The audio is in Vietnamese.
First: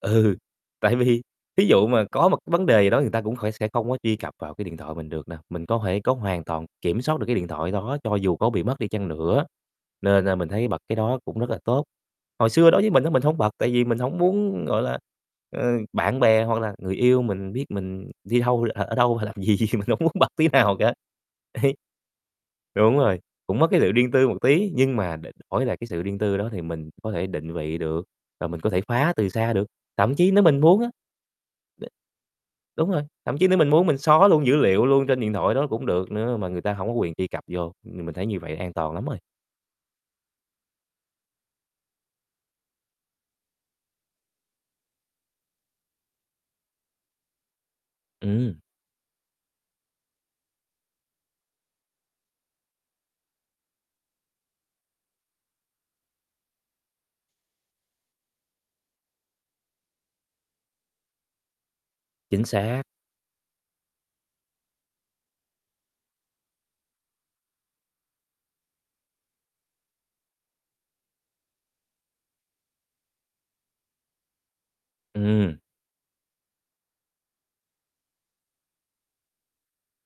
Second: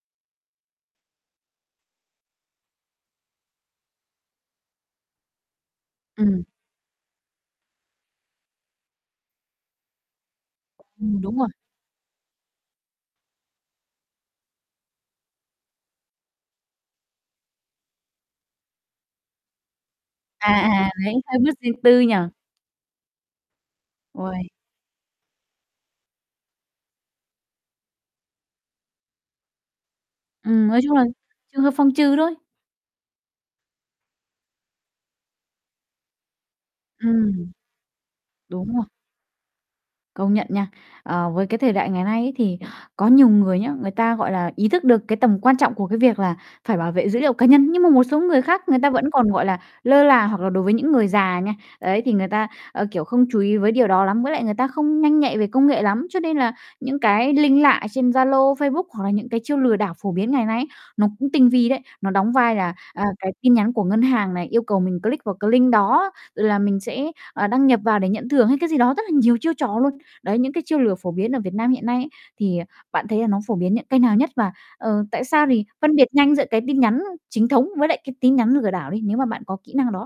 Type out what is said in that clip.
Ừ, tại vì thí dụ mà có một vấn đề gì đó người ta cũng khoẻ sẽ không có truy cập vào cái điện thoại mình được nè, mình có thể có Ừm. hoàn toàn kiểm soát được cái điện thoại đó cho dù có bị mất đi chăng nữa, nên, a, mình thấy bật cái đó Ừm, cũng đúng rồi. rất là tốt. Hồi xưa đối với mình á mình hông bật, tại vì mình hổng muốn, gọi là, ờ, bạn bè hoặc là người yêu mình biết mình đi đâu, ở ở đâu, làm gì, mình hổng muốn bật tí À, nào à, cả. thấy hơi mất Ấy. riêng tư nhỉ? Đúng rồi, cũng mất cái sự riêng tư một Uầy. tí nhưng mà đ đổi lại cái sự riêng tư đó thì mình có thể định vị được, và mình có thể khoá từ xa được, thậm chí nếu mình Ừm, muốn nói á, chung là, trường hợp phòng trừ thôi. đ đúng rồi, thậm chí nếu mình muốn mình xóa luôn dữ liệu luôn trên điện thoại đó cũng được nữa mà người ta hổng có quyền truy cập Ừm. vô. Ừm, mình thấy như vậy Đúng an rồi. toàn lắm rồi. Công nhận nha. Ờ, với cái thời đại ngày nay ấy thì có nhiều người nhá, người ta, gọi là, ý thức được cái tầm quan trọng của cái việc là phải bảo vệ dữ liệu cá nhân, nhưng mà một số người Ừm. khác, người ta vẫn còn, gọi là, lơ là hoặc là đối với những người già nha, ấy, thì người ta, ờ, kiểu, không chú ý với điều đó lắm, với lại người ta không nhanh nhạy về công nghệ lắm. Cho nên là những cái link lạ trên Zalo, Facebook hoặc là những cái chiêu lừa đảo phổ biến ngày nay ấy, nó cũng tinh vi đấy, nó đóng Chính vai là, xác. à, cái tin nhắn của ngân hàng này yêu cầu mình click vào cái link đó là mình sẽ, ờ, đăng nhập vào để nhận thưởng hay cái gì đó, rất là nhiều chiêu trò luôn. Đấy, những cái chiêu lừa phổ biến ở Việt Nam hiện nay ấy thì, à, bạn thấy là nó phổ biến những kênh nào nhất? Và, ờ, tại sao Ừm. thì phân biệt nhanh giữa cái tin nhắn chính thống với lại cái tin nhắn lừa đảo đi, nếu mà bạn có kỹ năng đó.